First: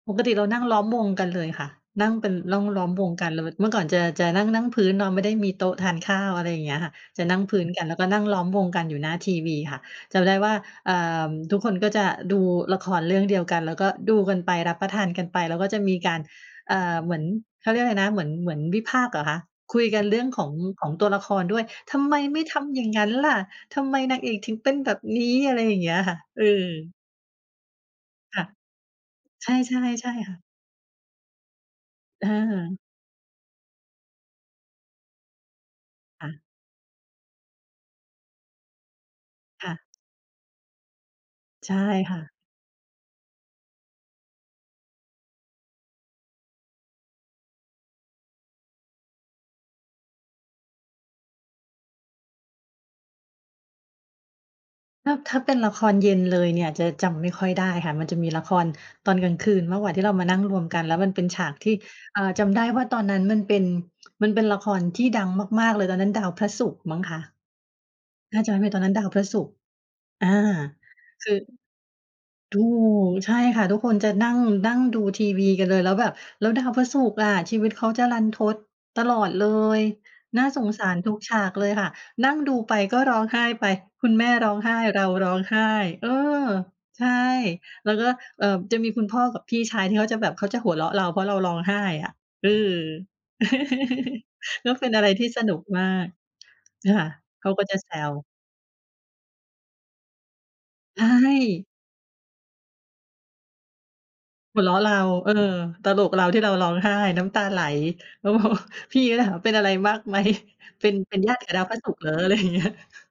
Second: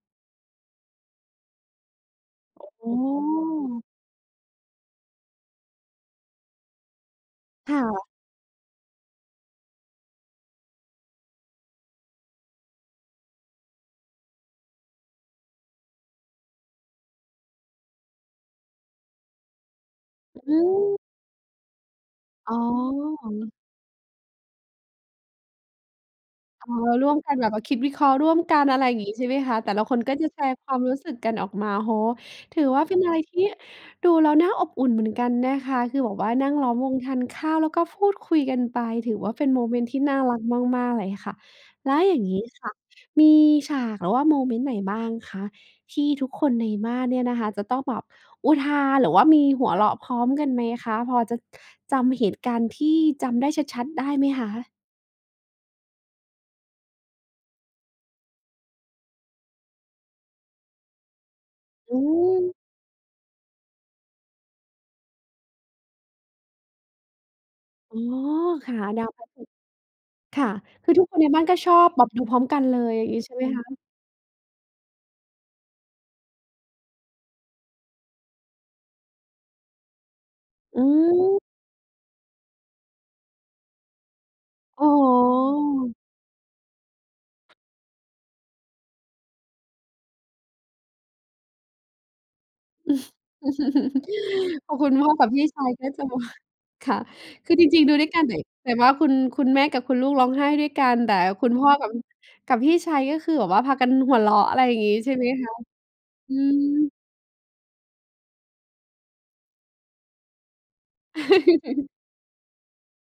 ปกติเรานั่งล้อมวงกันเลยค่ะ นั่งเป็น ล่อง ล้โออม้ วงกันเลย เมื่อก่อน จะ จะ นั่ง นั่งพื้นเนาะ ไม่มีโต๊ะทานข้าว อะไรอย่างเงี้ยค่ะ จะนั่งพื้นคก่ัน แล้วกะ ็นั่งล้อมวงกันอยู่หน้าทีวีค่ะ จำได้ว่า เอ่อ ทุกคนก็จะดูละครเรื่องเดียวกัน แล้วก็ดูกันไป รับประทานกันไป แล้วก็จะมีการ เอ่อ เหมือน เขาเรียกอะไรนะ เหมือน เหมือนวิพากษ์เหรอคะ คุยกันเรื่อง ขออง ของือ ตัวละครด้วย ทำไมไม่อ๋ทำอย่างงั้นล่ะ อ ทำไมนางเอกถึงเป็นแบบนี้ อะไรอย่างเงี้ยค่ะ เออ๋อ อ ร่วมกันแบบว่าคิดวิเคราะห์ร่วคม่ะ กัน อะไรอย่างงี้ ใช่ไหมใชค่ ะ แต่ละคนๆ ใชก่็จะค่แชะ ร์ความรู้สึกกันออกมา โอ้โฮ เอถืออ ว่าเป็นอะไรที่ดูแล้วน่าอบอุ่นเหมือนกันนะคะ คือแบบคว่่าะ นั่งล้อมวงทานข้าว แล้วก็พูดคุยกันไป ถือว่าเป็นโมค่เมะ นต์ที่น่ารักมาก ๆ เลยค่ะ ใช่แล้วคอย่่างะ งี้ค่ะ มีฉาก หรือว่าโมเมนต์ไหนบ้างคะที่ทุกคนในบ้านเนี่ยนะคะ จะต้องแบบอุทาน หรือว่ามีหัวเราะพร้อมกันไหมคะ พอจะจำเหตุการณ์ที่จำได้ชัด ๆได้ไหมคะ? ถ้า ถ้าเป็นละครเย็นเลยเนี่ย จะจำไม่ค่อยได้ค่ะ มันจะมีละครตอนกลางคืนมากกว่า ที่เรามานั่งรวมกัน แล้วมันเป็นฉากที่ อือ่า จม ำได้ว่าตอนนั้นมันเป็น มันเป็นละครที่ดังมาก ๆ เลย ตอนนั้นดาวพระศุกร์มั้งคะ อ๋อ ถ้าจำไม่ผคิด่ะ ตอนนั้นดดาาววพพรระะศศุกร์ ุกอรา ์ ค่ะ คือทุกคนใคนือ บ้านก็ชอบแบบดูพร้อมถกัูนเลยอย่างก งี้ใใชช่่ไหมคค่ะ? ะ ทุกคนจะ นั่ง นั่งดูทีวีกันเลยแล้วแบบ แล้วดาวพระศุกร์อะ ชีวิตเขาจะรันทด ตลอดเลย น่าสงอสืารทุกฉาม กเลยค่ะ นั่งดูไปก็ร้องไห้ไป คุณแม่ร้องไห้ อ๋อ เราร้องไห้ เออ ใช่ แล้วก็ เอ่อ จะมีคุณพ่อกับพี่ชายที่เขาจะแบบเขาจะหัวเราะเรา เพราะเราร้องไห้อะ เออ แลพ้อวเคป็ุนณอะพไร่อทกีั่บพสี่นุชกายมกา็จะก มา คนี่่ะ ค่ะเขคาือก็จจะริง แๆ ซดูด้วยกันว เลย แต่ว่า คุณ คุณแม่กับคุณลูกร้องไห้ด้วยกัน ใชแต่คุณพ่ ่อ กับ กับพี่ชาย ก็คือแบบว่าพากันหัวเราะ อหะไัรวเรอยา่ะางเงรี้ า ใช่ไหเมออ คะ? ตลกเราอืที่เราร้องไหม ้น้ำตาไหล แล้ว พอ พี่เขาเลยถามเป็นอะไร มากไหม? เป็น เป็นญาติกับดาวพระศุกร์เหรอ? อะไรอย่างเงี้ย